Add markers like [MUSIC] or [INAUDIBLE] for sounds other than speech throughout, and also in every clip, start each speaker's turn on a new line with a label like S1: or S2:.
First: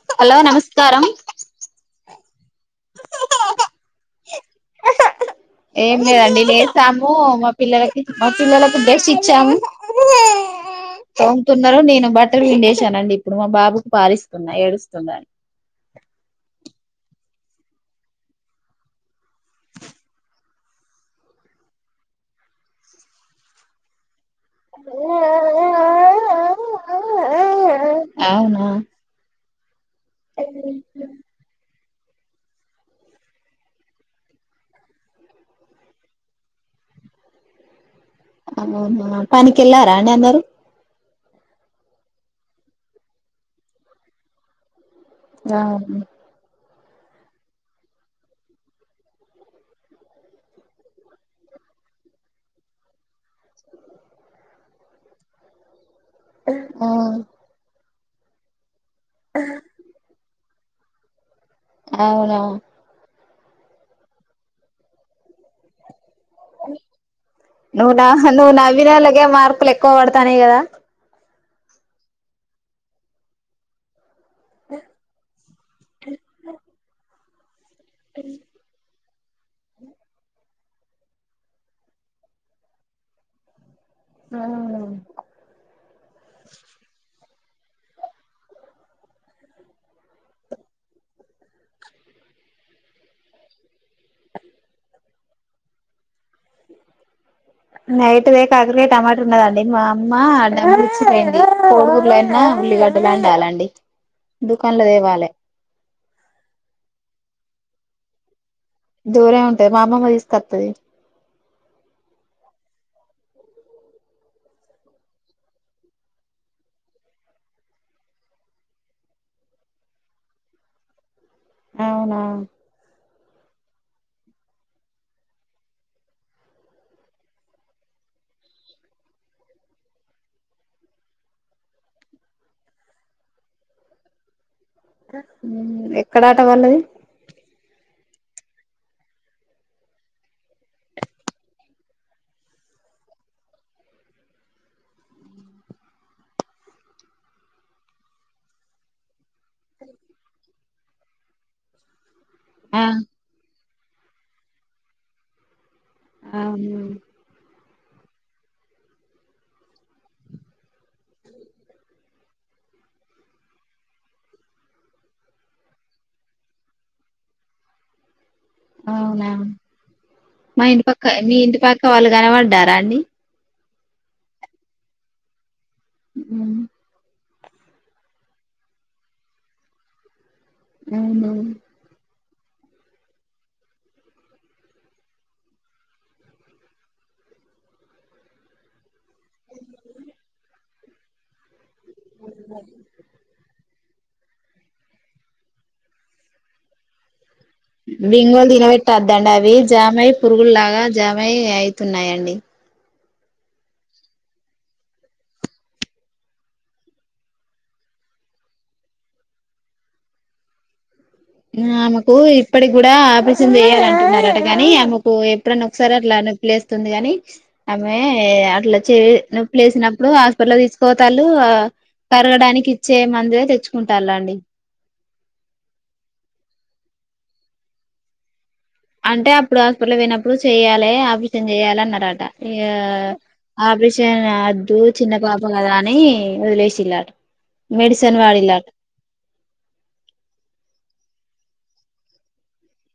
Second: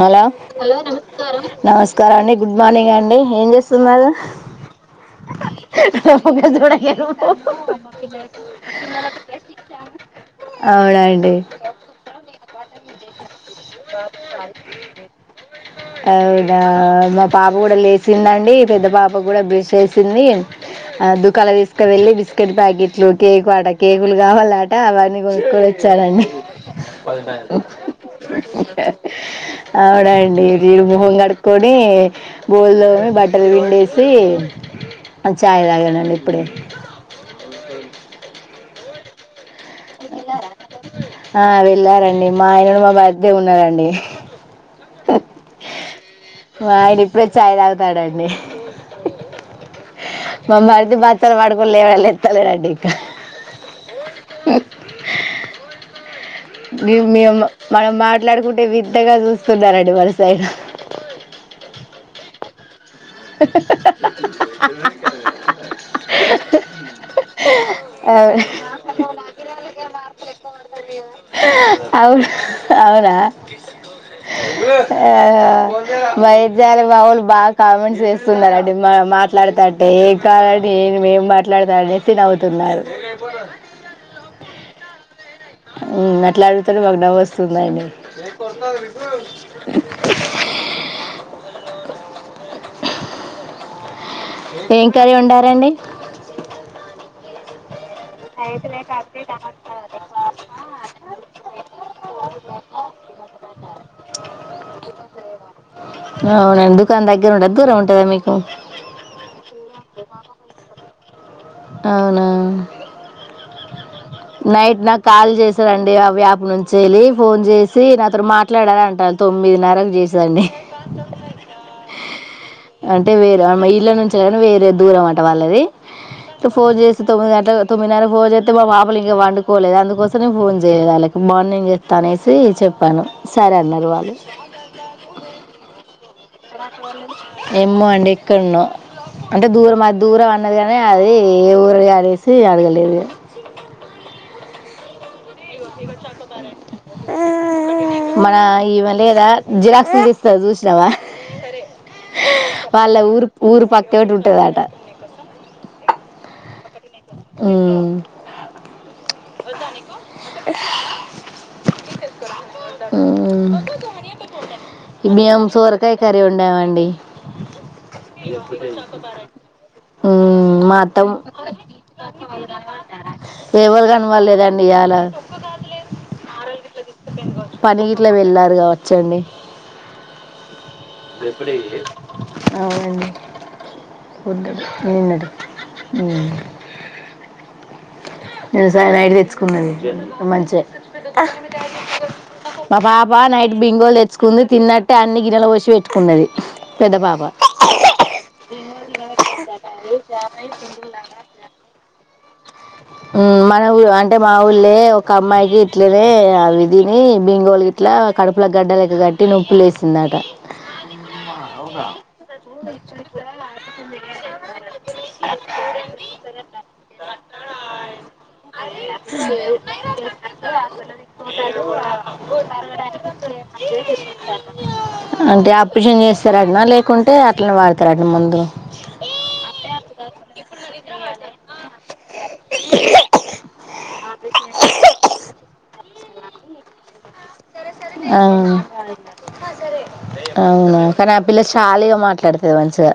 S1: Hello hello నమస్కారం నమస్క కరానిద్ గుడ్ మార్నింగ్ అండి ఏం చేస్తున్నారు
S2: ఏం లేదండి లేసాము మా పిల్లలకి మా పిల్లలకు బ్రష్ ఇచ్చాము బటల్ పిండేసానండి. ఇప్పుడు మా బాబుకి పాలిస్తున్నా ఏడుస్తున్నా
S1: ఆ ఇగ మా పాప కూడా లేచిందండి పెద్ద పాప కూడా బ్రష్ ఏసింది ఆ దుకాణలకి తీసుకువెళ్లి బిస్కెట్ ప్లాకెట్లు కేక్ అడ కేకులు. కావాలట అవన్నీ కనుక్కొని వచ్చానండి.
S2: అవునా
S1: ఒకే అవునండి జిడ్ మొహం కడుకొని బోల్ తోమి బట్టల్ పిండేసి చాయ్ తాగినాన్నండి ఇప్పుడే
S2: అవునా పనిక్ కేళ్లారా అండ్ అందరూ
S1: ఆ వెళ్ళారండి మా ఆయన మా మరిది ఉన్నారండి
S2: అవును
S1: మాయన ఇప్పుడే ఛాయ్ తాగుతాండండి మా మరిది బతలు పడుకుని లేవ లేస్త లేడు ఇంకా
S2: ఆ
S1: లీవ్ మీ అమ్మా మనం మాట్లాడుకుంటే విన్ వింతగా చూస్తున్నారండి మన సైడ్
S2: అవునా నువ్ నః నువ్వు నవ్వినొలకే మార్కులు ఎక్కువ పడతాన్నాయి కదా.
S1: అవ్ అవునా ఆ బైట్ జాల్ మావోల్లు బాగ్ ఖాల్ చేస్తున్నరండి మా మాట్ మాట్లాడతంటే ఏం కాలాండి ఏ మేం మాట్లాడతానేసి నవుతున్నారు.
S2: ఆహా
S1: హ్మ్ మాట్లాడుతున్నా మాక్ నవ్వొస్త్ స్తుందండి ఏం కర్రీ వండారండి
S2: నైట్ దే కాకరికాయ టమాట ఉన్నదండి మా [UNINTELLIGIBLE] కోడిగుడ్లయినా ఉల్లిగడ్డలుండాలండి దుకాన్లో తేవాలే
S1: అవునా దుకాణం దగ్గర ఉండదు దూరం ఉంటదా మీకు
S2: దూరే ఉంటది మా అమ్మమ్మ తీసుకొత్తది
S1: అవునా నైట్ నాకు కాల్ చేశారండి ఆ వ్యాప్ నుంచి వెళ్ళి ఫోన్ చేసి నాతోని మాట్లాడాలంటాను తొమ్మిదిన్నరకు చేశారండి
S2: అవునా
S1: అంటే వేరే ఆమెయి ఇంట్లో నుంచినీ వేరే దూరం అంట వాళ్ళది ఫోన్ చేసి తొమ్మిది గంటలు తొమ్మిదిన్నర కి ఫోన్ చేస్తే మా పాపలు ఇంకా పండుకోలేదు అందుకోసమే ఫోన్ చేయలేదు వాళ్ళకి మార్నింగ్ చేస్తా అనేసి చెప్పాను సరే అన్నారు వాళ్ళు
S2: ఎక్కడా
S1: ఏమో పో అండి ఇక్కడన అంటే దూరం అ దూరం అన్నది కానీ అది ఏ ఊరి అనేసి అడగలేదు మన ఈమె లేదా జిరాక్సులు తీసుకురా చూసి రవ హ
S2: ఆ
S1: వాళ్ళ ఊరు ఊరు పక్క తోడు ఉంటదట
S2: అవ్నా
S1: హ్మ్ తెస్తాను హ్మ్ మేం సోరకాయ కర్రీ వండాం అండి
S2: అవునా
S1: ఉమ్
S2: మా ఇంటి పక్క
S1: అత్తం
S2: మీ ఇంటి పక్కనా వాళ్ళు కనపడ్డారా అండి
S1: ఎవరు కనపడ్లేదండి ఇయ్యాల
S2: మ్
S1: పనికిట్లో వెళ్ళారుగా వచ్చండి
S2: అవును
S1: ఎప్పుడి అవునండి వుంటాడి నిన్నడు నడు నిసా తెుకున్నది మంచిగా ఆ మా పాప నైట్ బింగోల్ లే తెచ్చుకుంది తిన్నట్టే అన్ని గిన్నెల పోసి పెట్టుకున్నది పెద్ద పాప
S2: బింగోలు తినబెట్టద్దండి అవి జామయ పురుగులు లాగా జామయ అయితున్నాయిండి
S1: మన ఊ అంటే మా ఊళ్ళ ఒక అమ్మాయికి ఇట్లనే అవి తిని బింగోలు ఇట్లా కడుపుల గడ్డ లెక్క కట్టి నొప్పులే వేసిందట
S2: ఆమెకు ఇప్పటికి కూడా ఆపరేషన్ చేయాలంటున్నారట కాని ఆమెకు ఎప్పుడన్నా ఒకసారి అట్లా నొప్పిలే వేస్తుంది గాని అమెే అట్లా చే నొప్పు లేసినప్పుడు హాస్పిటల్ తీసుకోతాలు కరగడానికి ఇచ్చే మందుే తెచ్చుకుంటారు అండి
S1: ర అడ్నా లేకుంటే అట్లనే వాడుతారు అడిన ముందు
S2: అంటే అప్పుడు హాస్పిటల్ పోయినప్పుడు చెయ్యాలి ఆపరేషన్ చెయాలి అన్నారట ఆపరేషన్ అద్దు చిన్న పాప కదా అని వదిలేసిందట
S1: అవు అవునా కానీ ఆ పిల్ల చాలీగా మాట్లాడుతుంది మంచిగా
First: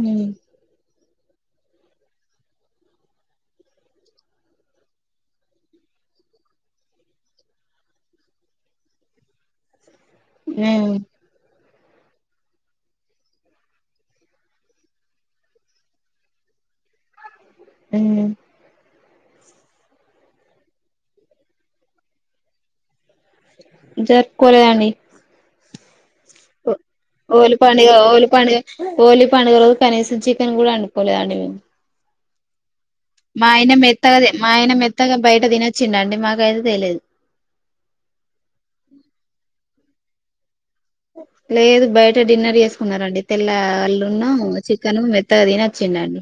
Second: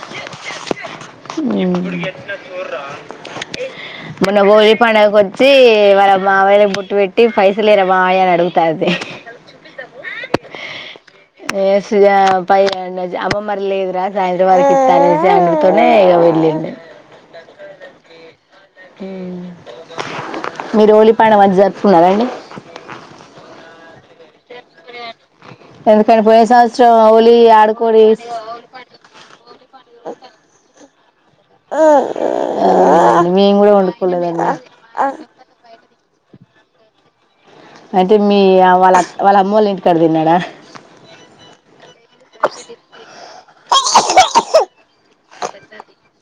S2: హ
S1: మొన్న బోగి పండగ కి కొచ్చి వాళ్ళ మావల బట్ వెట్ టి ఫైసలే రవా అడుగుతద
S2: ఉ
S1: ప అమ్మ మర లేదురా సాయంత్రం వారికి ఇస్తా అనేసి అన్నతోనే ఇక వెళ్ళడి
S2: ఉ
S1: హ మీరు ఓలిపాన మధ్య జరుపుకున్నారాండి
S2: జరుపుకోలేదండి
S1: ఎందుకంటే పోయిన సంవత్సరం హోలీ
S2: ఓలి పండుగ
S1: ఆడుకోడి
S2: ఓలి పండుగ ఓలి పండుగదు కనీసం చికెన్ కూడా అండి ప అ
S1: ఆ
S2: మా
S1: మేము
S2: ఆయన
S1: కూడా
S2: మెత్తగా
S1: వండుకోలేదండి
S2: మా ఆయన మెత్తగా బయట తినొచ్చిండండి మాకైతే తెలేదు
S1: అంటే మీ వాళ్ళ వాళ్ళ అమ్మోళ్లు ఏంటి కడదిన్నాడా
S2: లేదు బయట డిన్నర్ వసుకున్నారండి తెల్ల అల్లున్న చికెను మెత్తగా తని వచ్చిన్నాడు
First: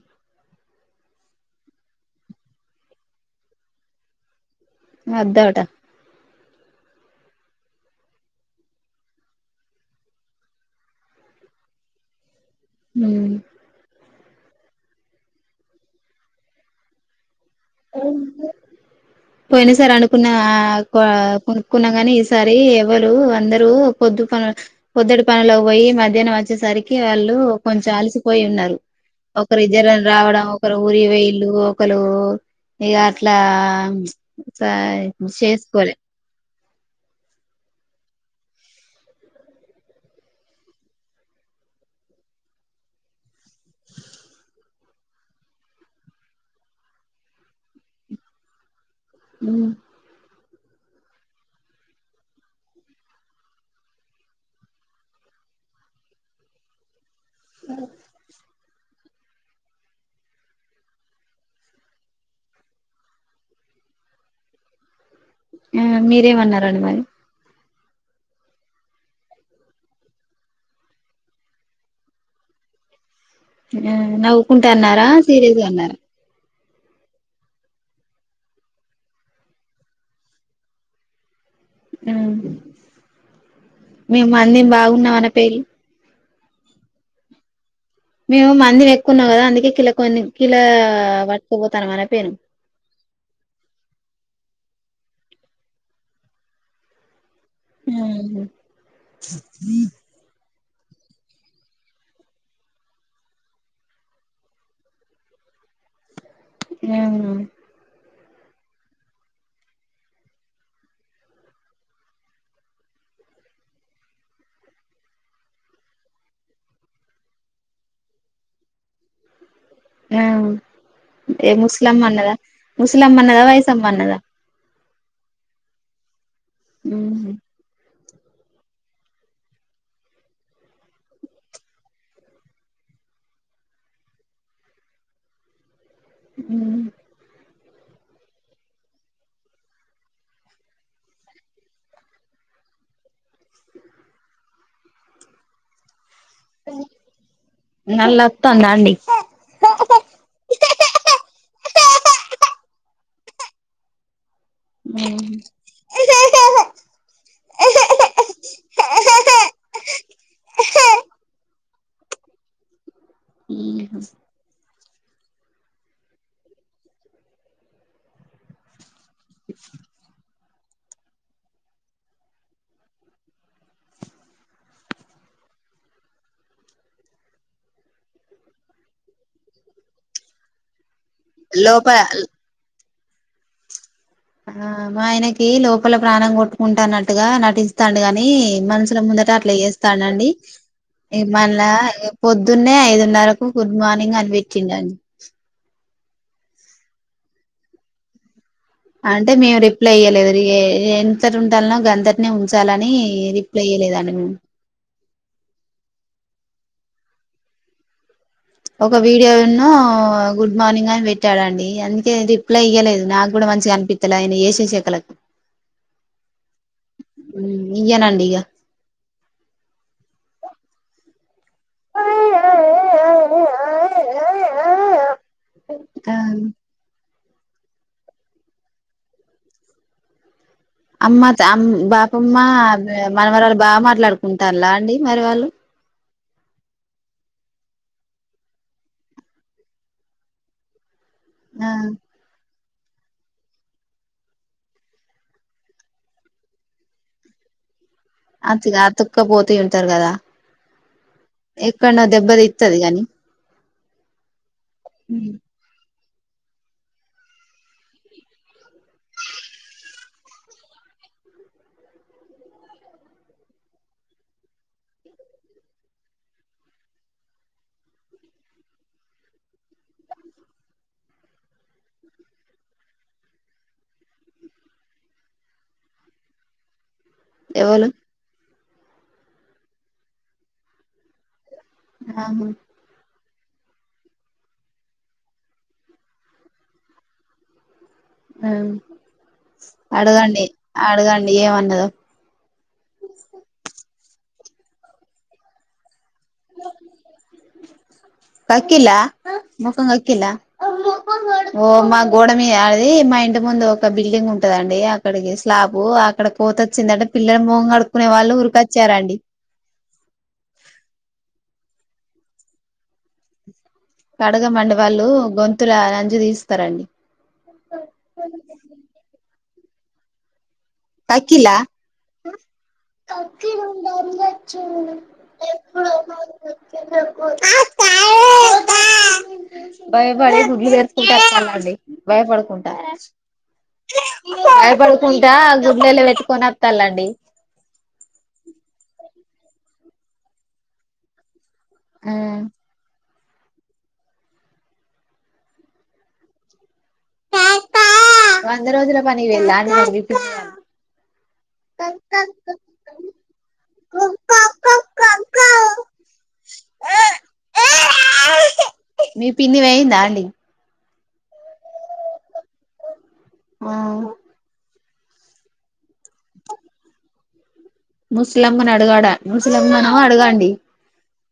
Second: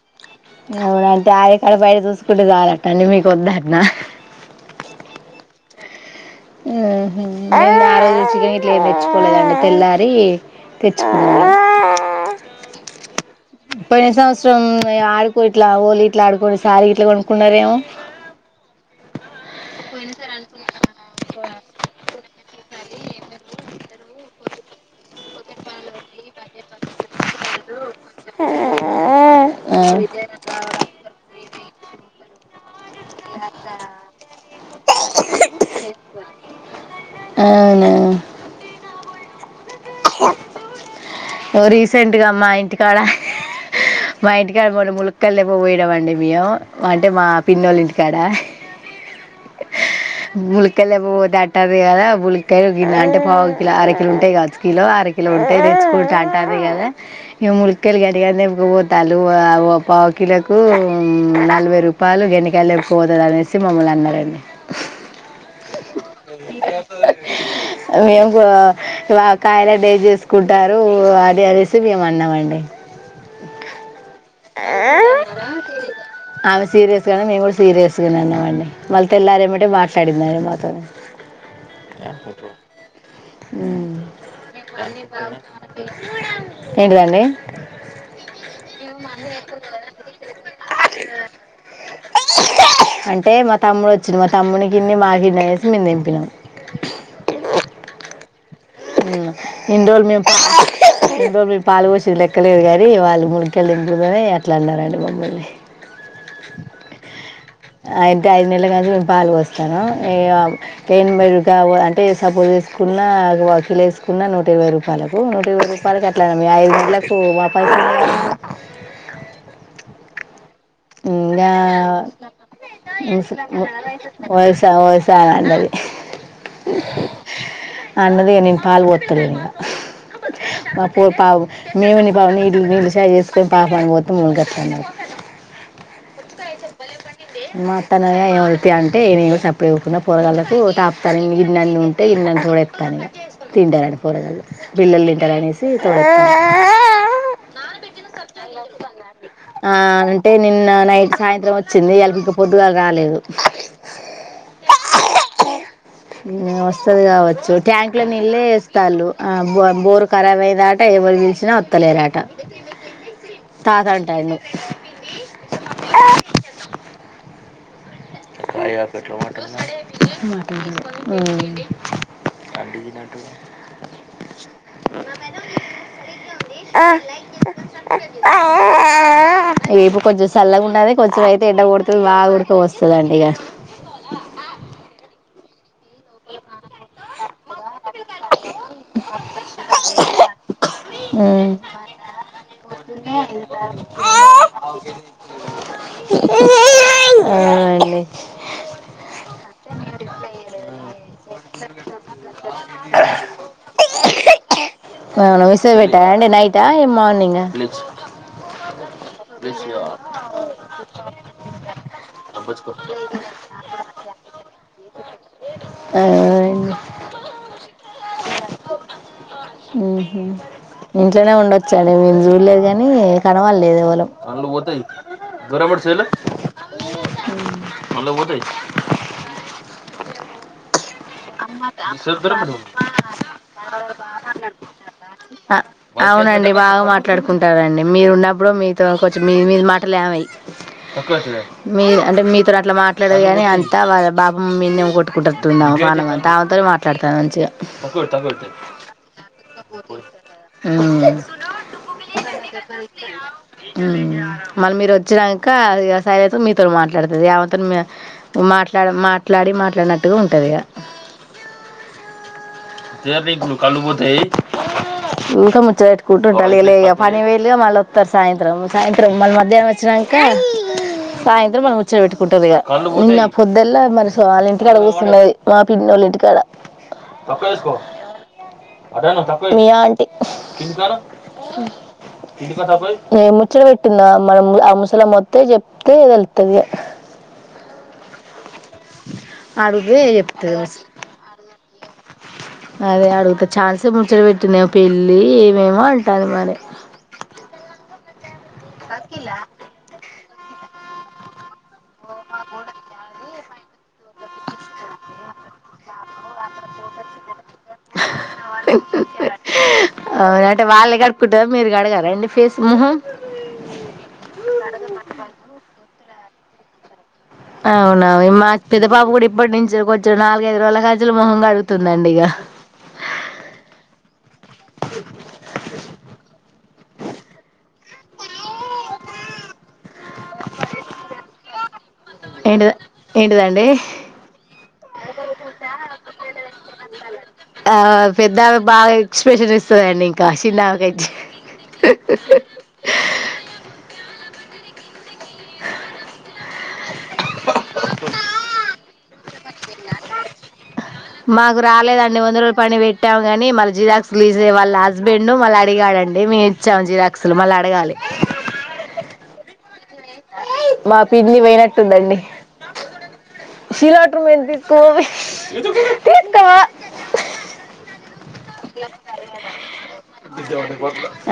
S1: కడ బయట చూసుకుంటే చాలట్ట అండి మీకు వద్దన్న
S2: అద్ద అట
S1: మే ఆ రోజు చికెన్ ఇట్లా తెచ్చుకోలేదండి తెల్లారి తెచ్చుకునం పోయిన సంవత్సరం సొమ్ ఈ ఆడుకో ఇట్లా ఓళ ఇట్లా ఆడుకోని సారి ఇట్లా కొ
S2: పోయినా సారి అనుకున్నా కున్న కాని ఈసారి ది ఎవరు అందరు పొద్దు పనులు పోద్దుటి పనులు పోయి మధ్యాహ్నం వచ్చేసరికి వాళ్ళు కొ చాల్సిపోయి ఉన్నారు ఒకరి
S1: ఆ,
S2: ఇద్దరని రావడం ఒకరు ఊరి వేలు హలో ఇగా అట్లా సాయి చేసుకోలే
S1: అవునా రీసెంట్గా మా ఇంటికాడ మా ఇంటికాడ మూడ ములుక్కల్ళపు పోయనా మండి మేము అంటే మా పిన్నోళ్ళ ఇంటికాడ
S2: ఉ
S1: బులికాయలు ఏమో పోతట్టది కదా బులికాయలు అంటే పావు కిలో అరకిలు ఉంటాయి కావచ్చు కిలో అర కిలో ఉంటాయి తెచ్చుకుంటాంటది కదా ఈ ములక్కాయలు గట్టిగాది ఇప్పుడు తలు ఆవు పావు కిలోకు నలభై రూపాయలు గెండెకాయలు ఎ పోతుంది అనేసి మమ్మల్ని అన్నారండి
S2: మీరేమన్నారండి మరి
S1: స ఆ మేము మా కాయలన్నీ ఏం చేసుకుంటారు అది అనేసి మేము అన్నామండి
S2: ఆ నవ్వుకుంట అన్నారా సీరియస్ గా అన్నారా?
S1: సీరియస్గానే మేము కూడా సీరియస్గానే అన్నామండి మళ్ళీ తెల్లారేమిటే మాట్లాడింది ఆమాతోని ఉ
S2: మేము మందిం బాగున్నా మన పేల్
S1: ఏంటిదండి
S2: మేము మందిని ఎక్కువున్నా కదా అందుకే కిలా కొన్ని కిలా పట్టుకుపోతాను అని అనకపోయిరి
S1: తమ్ముని కిన్ని మాకిన్ని వేసి మేము దింపినాం
S2: ఉ హు
S1: ఉ ఇన్ని రోజులు మేము ఇన్ని రోజులు మేము పాలు పోసింది లెక్కలేదు కానీ వాళ్ళు గుడికెళ్ళింది కదా అట్లా అన్నారండి మమ్మల్ని
S2: ఏమి
S1: అంటే ఐదు నెలలు దాకా మేము పాలు పోస్తారా ఈ ఆవు ఏన్ మ కావు అంటే సపోజ్ తీసుకున్న అవి లేసుకున్న నూట ఇరవై రూపాయలకు నూట ఇరవై రూపాయలకు అట్ల మీ ఐదు గంటలకు మా పై
S2: ఆ ఏ ముస్లమ్మ అన్నద ముస్లమ్మ అన్నద వైసమ్మ అన్నద
S1: ఆమె ఓసారి అన్నది
S2: ఉ హు
S1: అన్నదిగా నేను పాలు పోత్తలేదు ఇంగ పో పావు మేముని పావు నీళ్లు నీళ్ళ చయ్ చేసుకొని పాపని పోతావు ఉ గట్లనింది పుచ్చకాయ ఐతే బలే పండిందే మా అత్తన ఏమవుత అంటే సప్పుడు లేకుంట పోరగాళ్లకు తాపుతాను ఇన్ని అన్ని ఉంటే ఇన్నన్ని కూడా ఎస్తాను తింటారు పోరగాలు పిల్లలు తింటారనేసి తోడేత్తాను
S2: నలంత్త దాడి
S1: ఆ అంటే నిన్న నైట్ సాయంత్రం వచ్చింది ఇయాల పొద్దు పొద్దుగాళ రాలేదు వస్తుది కావచ్చు ట్యాంక్ లో నీళ్ళ వేస్తారు బోరు కరాబ్ అయింది అంటే ఎవరు గెలిచినా తలరాట తాత అంటాడి మమ్మి అయ్యద్ గట్ల మాట్లాడ్తన్నావ్ రేపు కొంచెం సెల్లగా ఉండది కొంచం అయితే ఏండ
S2: లోపల
S1: కొడుతది బాగా ఉడుక పోస్తంది చుడండిగా
S2: ఆ మా ఆయనకి లోపల ప్రాణం కొట్టుకుంటున్నట్టుగా నటి ఇస్తాండు గాని మనసుల ముందట అట్లా చేస్తాండండి ఈ
S1: ఉమ్
S2: మళ పొద్దున్నే ఐదున్నరకు గుడ్ మార్నింగ్ అనిపించిందండి
S1: అ
S2: అంటే మేము రిప్లై ఇయ్యలేదు ఎ ఎంతటి ఉంటాలనో గంతటినే ఉంచాలని రిప్లై ఇయ్యలేదండి మేము
S1: అ నమస్తే పేట్టర అండి నైటా మార్నింగ్
S2: ఒక వీడియోను గుడ్ మార్నింగ్ అని పెట్టాడండి అందు నేన్ రిప్లై ఇయ్యలేదు నాకు కూడా మంచిగానిపిస్తలే ఆయన చేసిం నీ షకలక్
S1: అ
S2: ఇయ్య నండిగా
S1: ఉహు ఇంట్లోనే ఉండచ్చు సరే మీరు చూడలేదు కానీ కనవాలేదు ఎవలు హ
S2: ఆ
S1: మల్ల పోతై
S2: అమ్మ అం బాపమ్మ మనరళ్లు బాగా మాట్లాడుకుంటారులా అండి మరి వాళ్ళు
S1: అవునండి బాగా మాట్లాడుకుంటారండి మీరు ఉన్నప్పుడు మీతో కూంచెం మీ మీది మాటలు ఏమై
S2: ఆ
S1: మీ అంటే మీ త అట్లా మాట్లాడే కానీ అంతా బాబమ్మమీదనే కొట్టుకుంటుఉంటదేమో ప్రణామంతా అమెతోనే మాట్లాడుతాది మంచిగా
S2: అతి అతుక్కపోతూ ఉంటారు కదా
S1: ఉ
S2: ఎక్కడనో దెబ్బతిత్తది కాని
S1: మరి మీరు వచ్చినంక ఇక సై ఐతే మీతో మాట్లాడుతది ఆమెతోటి మాట్లాడి మాట్లాడి మాట్లాడినట్టుగా ఉంటది ఇఊకా ముచ్చబెట్టుకుంటు ఉంటాల ఎ పని వేలుగా మళ్ళ వస్తారు సాయంత్రం సాయంత్రం మళ్ళీ మధ్యాహ్నం వచ్చినాక సాయంత్రం మన ముచ్చో పెెట్టుకుంటుారు ఇ ఇన్న పొద్దులా మరి వాళ్ళ ఇంటికాడ కూర్స్తున్నది మా పిండి వాళ్ళ ఇంటికాడ తొక్క ఎసుకో
S2: ఎవలు
S1: మివల్ క [UNINTELLIGIBLE]
S2: ఆహా
S1: [UNINTELLIGIBLE] ఎమ్ ఇచ్చడ పెట్టిందా మనం ఆ ముసల మత్త చెప్తేది వెళ్తుంది
S2: అడగండి
S1: చెప్తుంది మస్
S2: అడగండి ఏమన్నద
S1: అదే అడుగుతే చఛాన్సే ముచ బట్ పట్నే పెళ్లి ఏమేమో తది మరి
S2: కకిలా ముఖం కకిలా ఓ మొఖం కడుక ఓ మా గోడ మీదడిది మా ఇంటి ముందు పాబ్ బిల్డింగ్ ఉంటదండి అక్కడికి స్లాబు అక్కడ కోతి వచ్చిందంట పిల్లలక్
S1: అవునా అంటే వాళ్ళే కడుగుకుంటారా మీరు కడగర అండి ఫేస్ మోహం
S2: కడగమండి వాళ్ళు గొంతుల అంజి తీస్ సరండి
S1: అవునవు మాకు పెద్ద పాప కూడా ఇప్ ప్పటి నుంచి కొంచెం నాలు
S2: తకిల్లా భయపడి గుడ్లు తెరుచుకుంటా వత్తండండి
S1: ఏంటి
S2: భయపడుకుంటార
S1: ఏంటిదండి
S2: భయపడు కుంటా దుబ్దెలు పెట్టుకొని వత్తల్లండి
S1: ఆ పెద్దామె బాగా ఎక్స్ప్రెషన్ ఇస్తాదండి ఇంకా చిన్నామికి అయితే హహ్హహ్
S2: వంద రోజుల పనికి వెళ్ళాను అండి [UNINTELLIGIBLE]
S1: మాకు రాలేదండి వంద రోజుల పని పెట్టాము కానీ మళ్ళీ జిరాక్సులు తీసే వాళ్ళ హస్బెండ్ మళ్ళీ అడిగాడండి మేము ఇచ్చాం జిరాక్సులు మళ్ళా అడగాలి
S2: మీ పిన్ని వేయిందా అండి
S1: మా పిన్ని పోయినట్టుందండి
S2: ఆ
S1: శిలట్టును ఏంతీస్ పోవే
S2: ముస్లమ్మను అడగాడా ముస్లమ్మను అడగండి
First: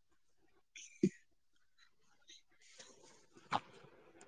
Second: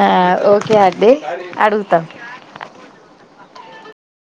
S1: ఆ ఓకే అండి అడుగుతాం